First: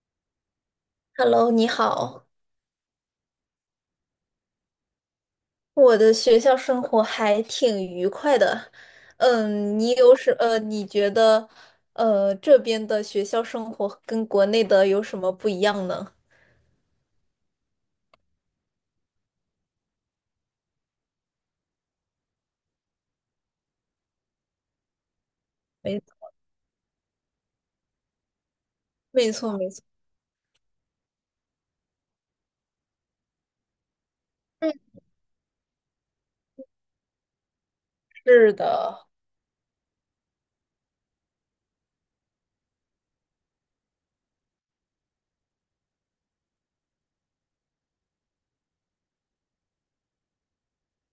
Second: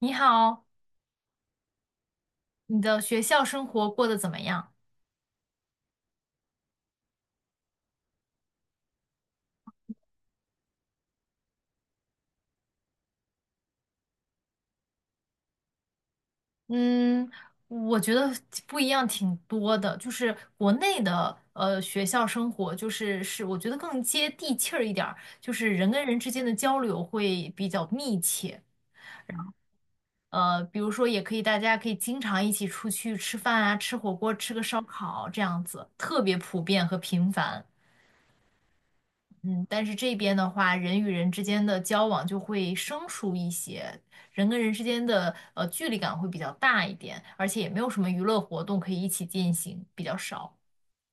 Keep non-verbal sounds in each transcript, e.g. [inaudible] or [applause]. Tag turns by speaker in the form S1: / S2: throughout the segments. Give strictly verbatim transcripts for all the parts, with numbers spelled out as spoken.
S1: 你好，
S2: Hello，你好，
S1: 你的学校生活过得怎么样？
S2: 我的学校生活还挺愉快的。嗯，你有什呃，你觉得呃这边的学校生活跟国内的有什么不一样呢？
S1: 嗯，我觉得不一样挺多的，就是国内的呃学校生活，就是是我觉得更接地气儿一点儿，就是人
S2: 没，
S1: 跟人之间的交流会比较密切。
S2: 没错，没错。
S1: 呃，比如说也可以，大家可以经常一起出去吃饭啊，吃火锅，吃个烧
S2: 嗯，
S1: 烤这样子，特别普遍和频繁。
S2: 是的。
S1: 嗯，但是这边的话，人与人之间的交往就会生疏一些，人跟人之间的呃距离感会比较大一点，而且也没有什么娱乐活动可以一起进行，比较少。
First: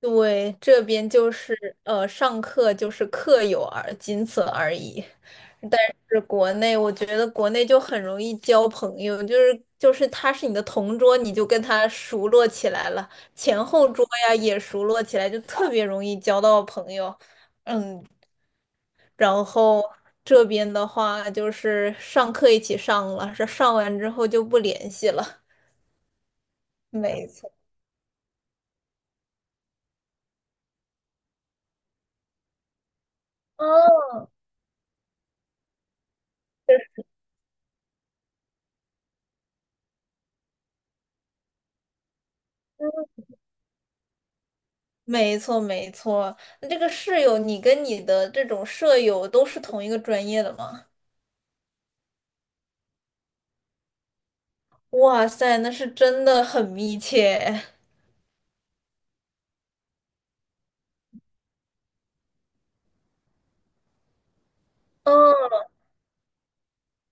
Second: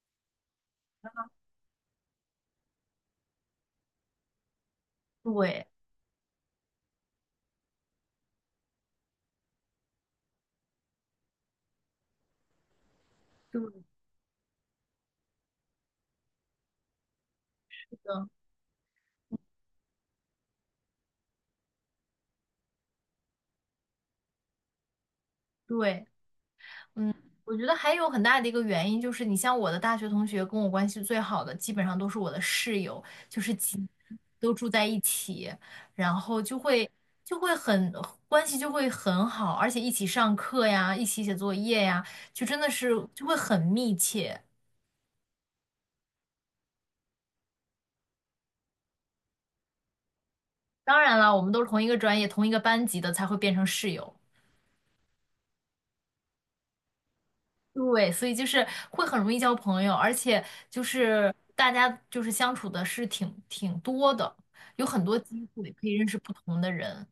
S2: 对，这边就是呃，上课就是课友而仅此而已。
S1: 对，
S2: 但是国内，我觉得国内就很容易交朋友，就是就是他是你的同桌，你就跟他熟络起来了，前
S1: 对，
S2: 后桌呀也熟络起来，就特别容易交到朋友。
S1: 是
S2: 嗯，
S1: 的，
S2: 然后这边的话就是上课一起上了，上上完之后就不联系了。
S1: 对。嗯，
S2: 没错。
S1: 我觉得还有很大的一个原因就是，你像我的大学同学，跟我关系最好的，基本上都是我的室友，就是几
S2: 哦，
S1: 都住在一起，然后就会就会很关系就会很好，而且一起上课呀，一起写作业呀，就真的是就会很密切。
S2: 没错，没错。那这个室友，你跟你的这种舍友都是同一个专业的吗？
S1: 当然了，我们都是同一个专业、同一个班级的，才会变成室友。
S2: 哇塞，那是真的很密切。
S1: 对，所以就是会很容易交朋友，而且就是大家就是相处的是挺挺多的，有很多机
S2: 嗯，
S1: 会可以认识不同的人。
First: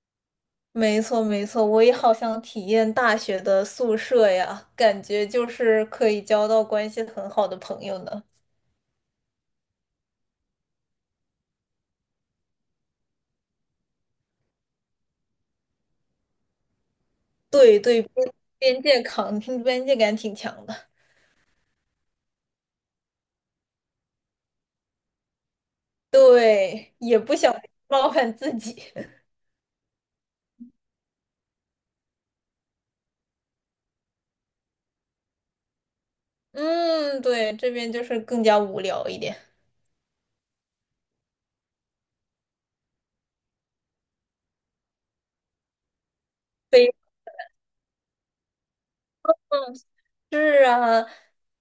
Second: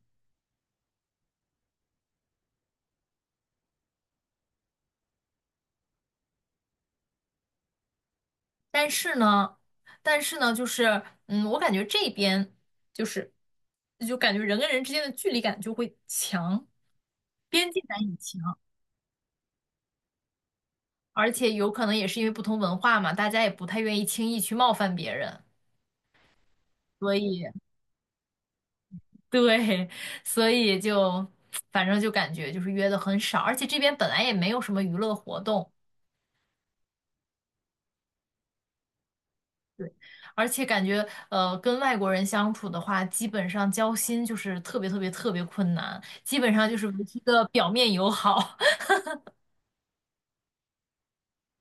S2: 没错，没错。我也好想体验大学的宿舍呀，感觉就是可以交到关系很好的朋友呢。
S1: 但是呢，但是呢，就是嗯，我感觉这边就是就感觉人跟人之间的距离感就会强，边
S2: 对
S1: 界感
S2: 对，
S1: 也
S2: 边
S1: 强，
S2: 边界感，边界感挺强的。
S1: 而且有可能也是因为不同文化嘛，大家也不太愿意轻易去冒犯别人，
S2: 对，
S1: 所
S2: 也不
S1: 以。
S2: 想冒犯自己。[laughs]
S1: [laughs] 对，所以就反正就感觉就是约的很少，而且这边本来也没有什么娱乐活动，
S2: 嗯，对，这边就是更加无聊一点。
S1: 对，而且感觉呃跟外国人相处的话，基本上交心就是特别特别特别困难，基本上就是维
S2: [laughs]
S1: 持一个表面友好。[laughs]
S2: 是啊，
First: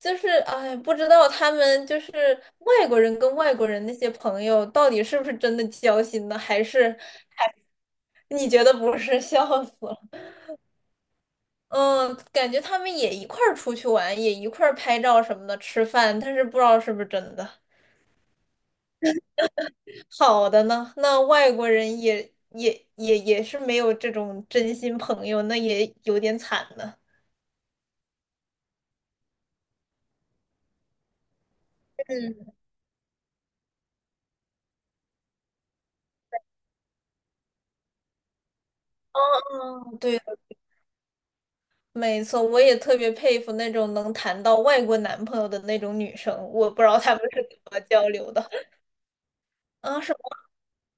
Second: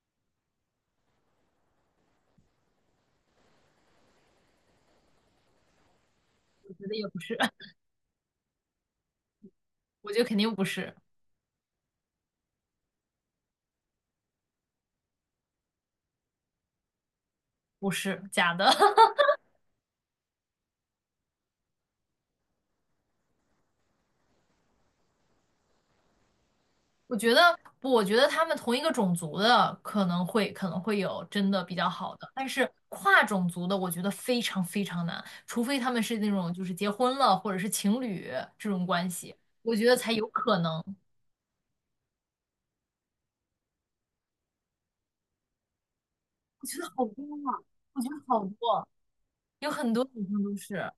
S2: 就是哎，不知道他们就是外国人跟外国人那些朋友到底是不是真的交心呢，还
S1: 我觉
S2: 是
S1: 得也不是。
S2: 还
S1: [laughs]
S2: 你觉得不是？[laughs] 笑死
S1: 我觉
S2: 了。
S1: 得肯定不是，
S2: 嗯，感觉他们也一块儿出去玩，也一块儿拍照什么的，吃饭，但是不知道是不是真的。
S1: 不是假的。[laughs]
S2: 好的呢，那外国人也也也也是没有这种真心朋友，那也有点惨呢。
S1: 我觉得不，我觉得他们同一个种族的可能会可能会有真的比较好的，但
S2: 嗯，
S1: 是跨种族的，我觉得非常非常难，除非他们是那种就是结婚了或者是情侣这种关
S2: 哦，
S1: 系，我觉得
S2: 哦，
S1: 才
S2: 对。
S1: 有可能。
S2: 没错，我也特别佩服那种能谈到外国男朋友的那种女生，
S1: 我
S2: 我
S1: 觉
S2: 不知
S1: 得
S2: 道
S1: 好
S2: 她
S1: 多
S2: 们是
S1: 啊，
S2: 怎么
S1: 我
S2: 交
S1: 觉得
S2: 流
S1: 好
S2: 的。
S1: 多，有很
S2: 啊？
S1: 多
S2: 什
S1: 女生
S2: 么？
S1: 都是，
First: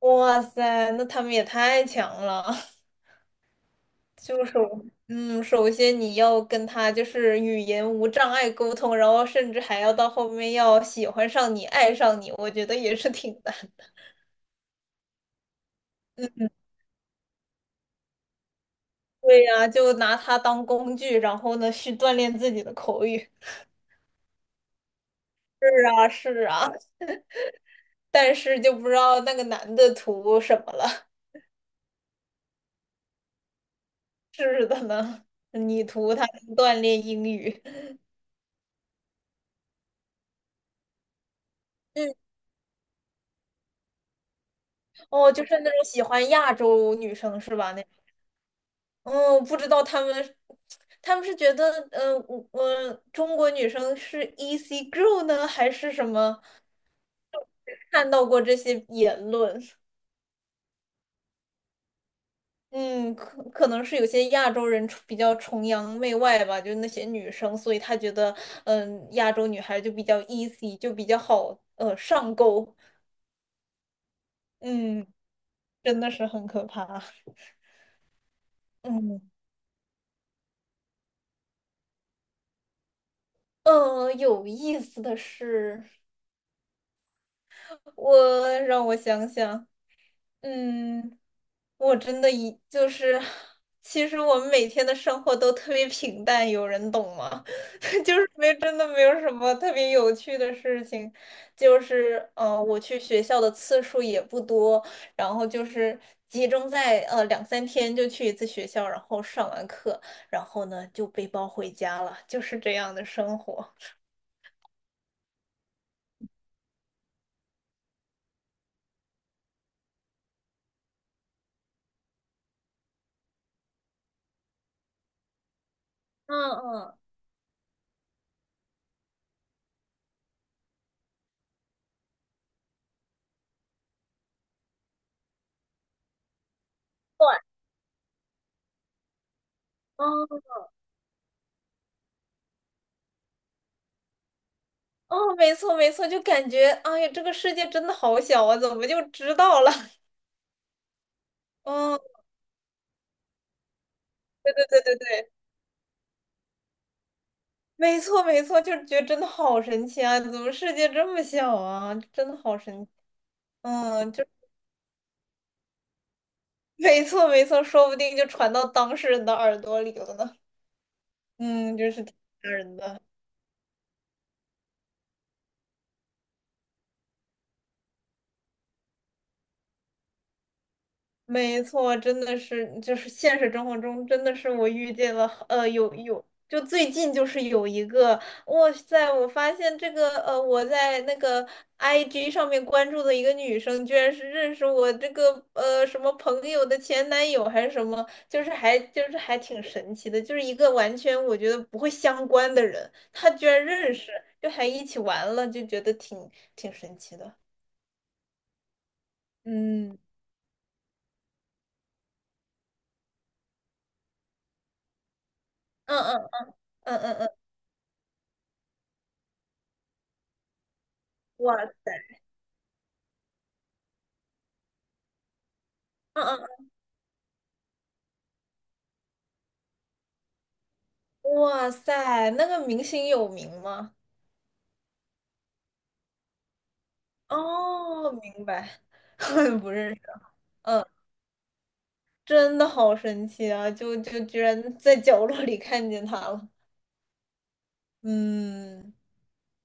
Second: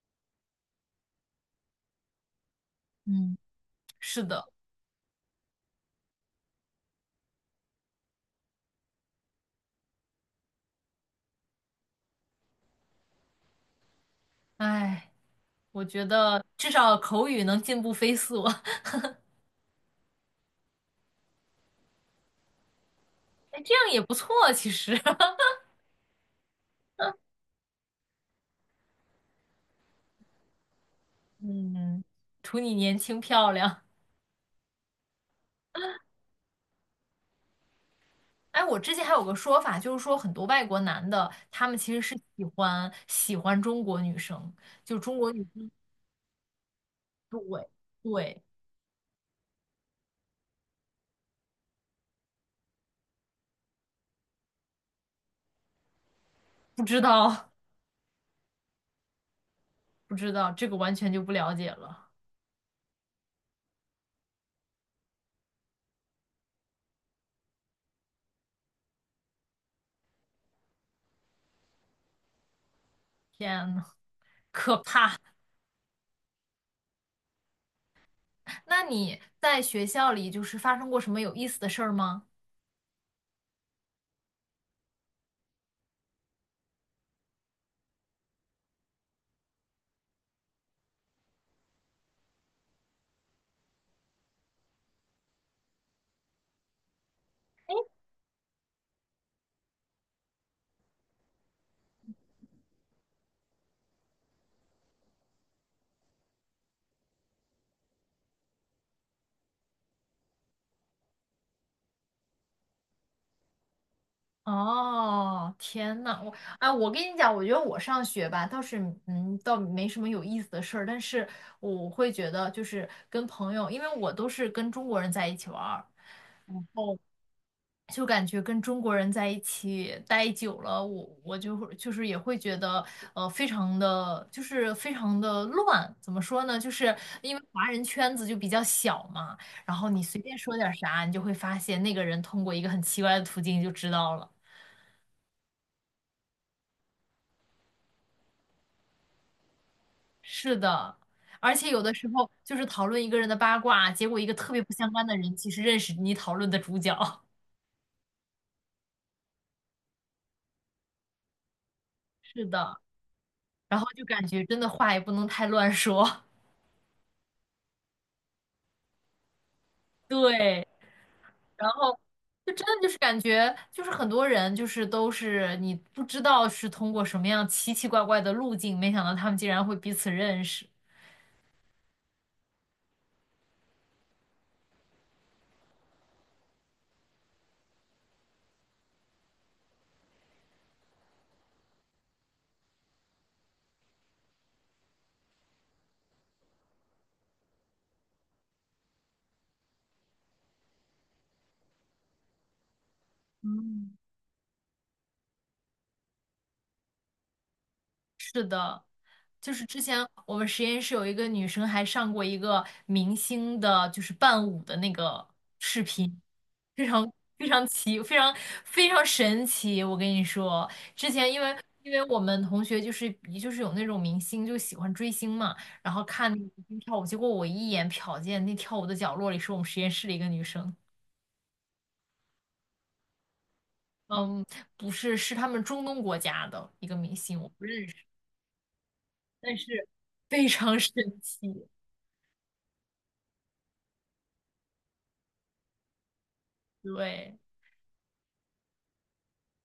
S2: 哇塞，那她们也太强了！[laughs]
S1: 嗯，是的。
S2: 就是，嗯，首先你要跟他就是语言无障碍沟通，然后甚至还要到后面要喜欢上你、爱上你，我觉得也是挺难。
S1: 哎，我觉得至少口语能进步飞速。[laughs]
S2: 对呀，就拿它当工具，然后呢去锻炼自己的口语。
S1: 哎，这样也不错，其实。[laughs]
S2: 是啊，是啊，但是就不知道那个男的图什么了。
S1: 嗯，图你年轻漂亮。
S2: 是的呢。[laughs] 你图他锻炼英语。
S1: 哎，我之前还有个说法，就是说很多外国男的，他们其实
S2: 嗯，
S1: 是喜欢喜欢中国女生，就中国
S2: 哦，就
S1: 女
S2: 是
S1: 生，
S2: 那种喜欢亚洲女生是吧？那，
S1: 对，
S2: 嗯，不知道他们，他们是觉得，嗯，我、我中国女生是 easy girl 呢，还是什么？
S1: 不知道。
S2: 看到过这些言论。
S1: [laughs] 不知道，这个完全就不了解了。
S2: 嗯，可可能是有些亚洲人崇比较崇洋媚外吧，就是那些女生，所以他觉得，嗯，亚洲女孩就比较 easy，就比较好，呃，上钩。
S1: 天呐，
S2: 嗯，真的是很可怕。
S1: 那你
S2: 嗯。
S1: 在学校里就是发生过什么有意思的事儿吗？
S2: 嗯，有意思的是，我让我想想。嗯，我真的一就是，其实我们每天的生活都特别平淡，有人懂吗？[laughs] 就是没真的没有什么特别有趣的事情，就是呃，我去学校的次数也不多，然后就是集中在呃两三天就去一次学校，然后上完课，然后呢就背包回家了，就是这样的生活。
S1: 哦，天呐，我哎，我跟你讲，我觉得我上学吧，倒是嗯，倒没什么有意思的事儿，但是我会觉得就是跟朋友，因为我都是跟中国人在一起玩儿。
S2: 嗯嗯，
S1: 就感觉跟中国人在一起待久了，我我就会就是也会觉得，呃，非常的就是非常的乱。怎么说呢？就是因
S2: 对。
S1: 为华人圈子就比较小嘛，然后你随便说点啥，你就会发现那个人通过一个很奇怪的途径就知道了。
S2: 哦，没错没错，就感觉哎呀，这个世界真的好小啊，怎么就知道了？
S1: 是的，而
S2: [laughs]
S1: 且有的
S2: 嗯，
S1: 时候就是讨论一个人的八卦，结果一个特
S2: 对
S1: 别
S2: 对
S1: 不
S2: 对
S1: 相
S2: 对
S1: 干的
S2: 对，
S1: 人其实认识你讨论的主角。[laughs]
S2: 没错没错，就是觉得真的好神奇啊，怎么世界这么小啊？真的
S1: 是
S2: 好
S1: 的，
S2: 神奇。
S1: 然后就
S2: 嗯，就，
S1: 感觉真的话也不能太乱说。[laughs]
S2: 没错没错，说不定就传到当事人的耳朵里了呢。
S1: 对。然
S2: 嗯，就
S1: 后
S2: 是挺吓
S1: 就真
S2: 人
S1: 的就是
S2: 的。
S1: 感觉，就是很多人就是都是你不知道是通过什么样奇奇怪怪的路径，没想到他们竟然会彼此认识。
S2: 没错，真的是，就是现实生活中，真的是我遇见了，呃，有有，就最近就是有一个。哇塞，我发现这个，呃，我在那个 I G 上面关注的一个女生，居然是认识我这个，呃，什么朋友的前男友还是什么，就是还就是还挺神奇的，就是一个完全我觉得不会相关的人，他居然
S1: 嗯。
S2: 认识，就还一起玩了，就觉得挺挺神奇的。
S1: 就是之
S2: 嗯，
S1: 前我们实验室有一个女生还上过一个明星的，就是伴舞的那个视
S2: 嗯
S1: 频，
S2: 嗯
S1: 非
S2: 嗯
S1: 常
S2: 嗯嗯，
S1: 非常奇，非常非常神奇。我跟你说，之前因为因
S2: 我。
S1: 为我们同学就是就是有那种明星就喜欢追星嘛，然后
S2: 嗯
S1: 看那个
S2: 嗯，
S1: 明星跳舞，结果我一眼瞟见那跳舞的角落里是我们实验室的一个女生，
S2: 哇塞，那个明星有名吗？
S1: 嗯，不是，是他们中东国家的一个明星，我不认识，
S2: 哦，明白，
S1: 但
S2: [laughs] 不
S1: 是
S2: 认识。
S1: 非常
S2: 嗯，
S1: 神奇，
S2: 真的好神奇啊！就就居然在角落里看见他了。
S1: 对。
S2: 嗯，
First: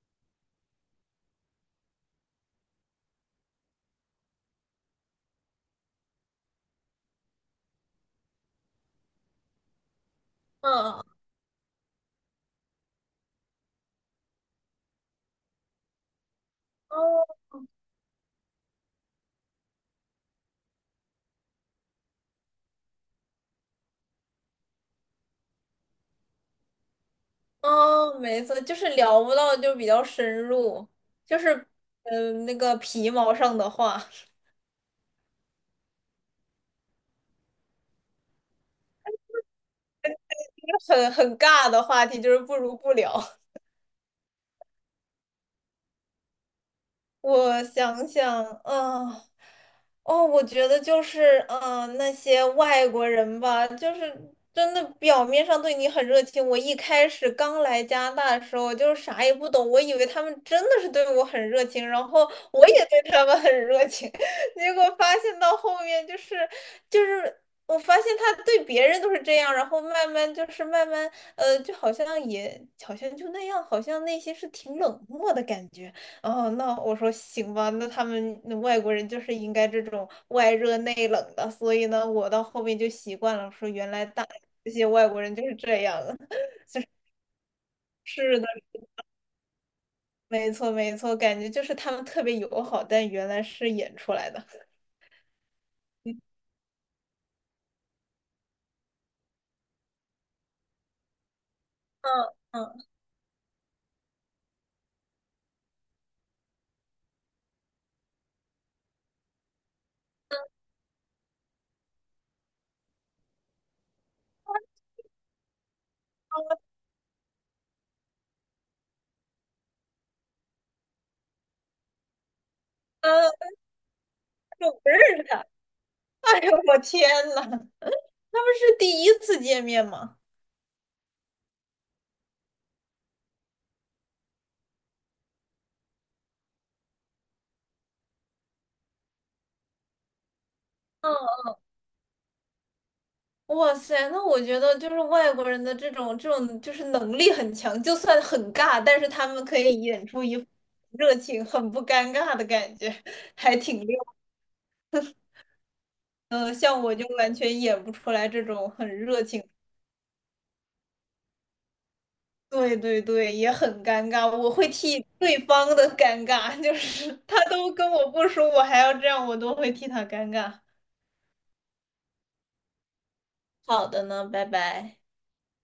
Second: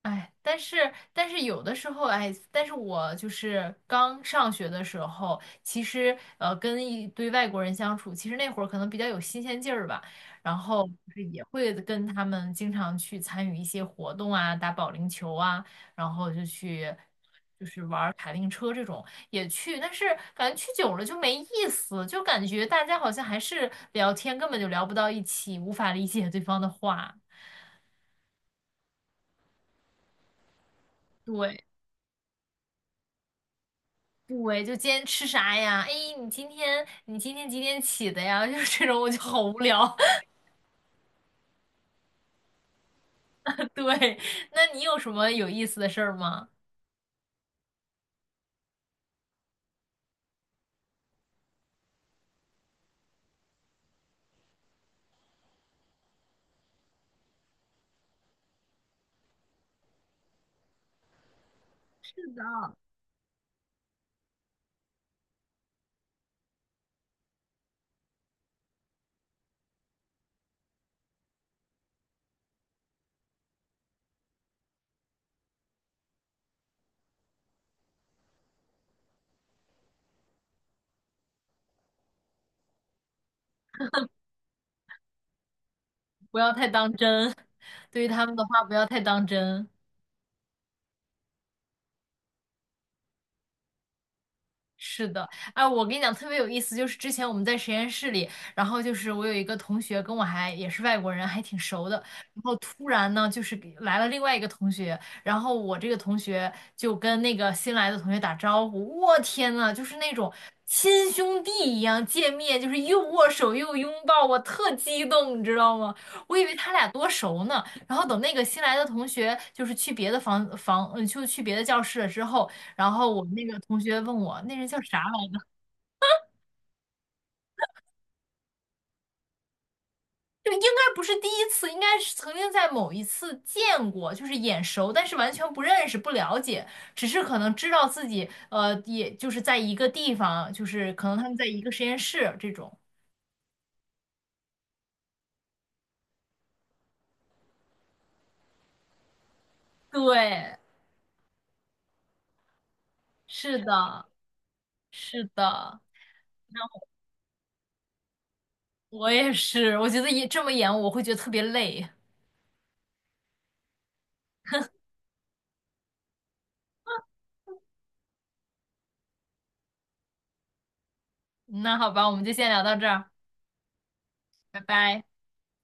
S1: 哎，但是但是有的时候，哎，但是我就是刚上学的时候，其实呃，跟一堆外国人相处，其实那会儿可能比较有新鲜劲儿吧，然后
S2: 嗯，
S1: 就是也会跟他们经常去参与一些活动啊，打保龄球啊，然后就去
S2: 哦，
S1: 就是玩儿卡丁车这种也去，但是感觉去久了就没意思，就感觉大家好像还是聊天根本就聊不到一起，无法理解对方的话，
S2: 哦，没错，就是聊不到，就比较深入，就是
S1: 对。
S2: 嗯、呃那个皮毛上的话，
S1: 对，就今天吃啥呀？哎，你今天你今天几点起的呀？[laughs] 就是这种，我就好无聊。
S2: [laughs] 很很尬的话题，就是不如不聊。
S1: [laughs] 对，那你有什么有意思的事儿吗？
S2: 我想想，嗯，哦，我觉得就是，嗯，那些外国人吧，就是真的表面上对你很热情。我一开始刚来加拿大的时候，就是啥也不懂，我以为他们真的是对我很热情，然后我也对他们很热情，[laughs] 结果发现到后面就是，就是我发现他对别人都是这样，然后慢慢就是慢慢，呃，就好像也好像就那样，好像内心是挺冷漠的感觉。哦，那我说行吧，那他们那外国人就是应该这种外热内冷的，所以呢，我到后面就习惯了，说原来大这些外国人就是这样的。
S1: 不
S2: [laughs]
S1: 要太当真，对于他们
S2: 是
S1: 的
S2: 的，
S1: 话不要太当真。
S2: 没错没错，感觉就是他们特别友好，但原来是演出来的。
S1: 是的，哎，我跟你讲特别有意思，就是之前我们在实验室里，然后就是我有一个同学跟我还也是外国人，还挺熟的，
S2: 嗯
S1: 然后
S2: 嗯
S1: 突然呢就是给来了另外一个同学，然后我这个同学就跟那个新来的同学打招呼，我天呐，就是那种亲兄弟一样见面，就是又握手又拥抱，我特激动，你知道吗？我以为他俩多熟呢，然后等那个新来的同学就是去别的房房，嗯，就去别的教室了之后。然后我
S2: 嗯，
S1: 那个同学问我，那
S2: 但是
S1: 人
S2: 我
S1: 叫
S2: 不
S1: 啥
S2: 认
S1: 来
S2: 识他。[laughs]
S1: 着？
S2: 哎呦，我天呐，他们是第一次见面吗？
S1: 就应该不是第一次，应该是曾经在某一次见过，就是眼熟，但是完全不认识、不了解，只是可能知道自己，呃，也就是在一个地方，就是可能他们在一个实验室这种。
S2: 哇塞，那我觉得就是外国人的这种这种就是能力很强，就算很尬，但是他们可以演出一副
S1: 对，
S2: 热情、很不尴尬的感觉，还
S1: 是
S2: 挺溜。
S1: 的，是的，
S2: 嗯、像我就完全演不出来这种很
S1: 我
S2: 热
S1: 也
S2: 情。
S1: 是，我觉得也这么演，我会觉得特别累。
S2: 对对对，也很尴尬，我会替对方的尴尬，就是他都跟我不熟，我还要这样，我都会替他尴尬。
S1: 那好吧，我们就先聊到这儿，
S2: 好的呢，拜
S1: 拜
S2: 拜。
S1: 拜。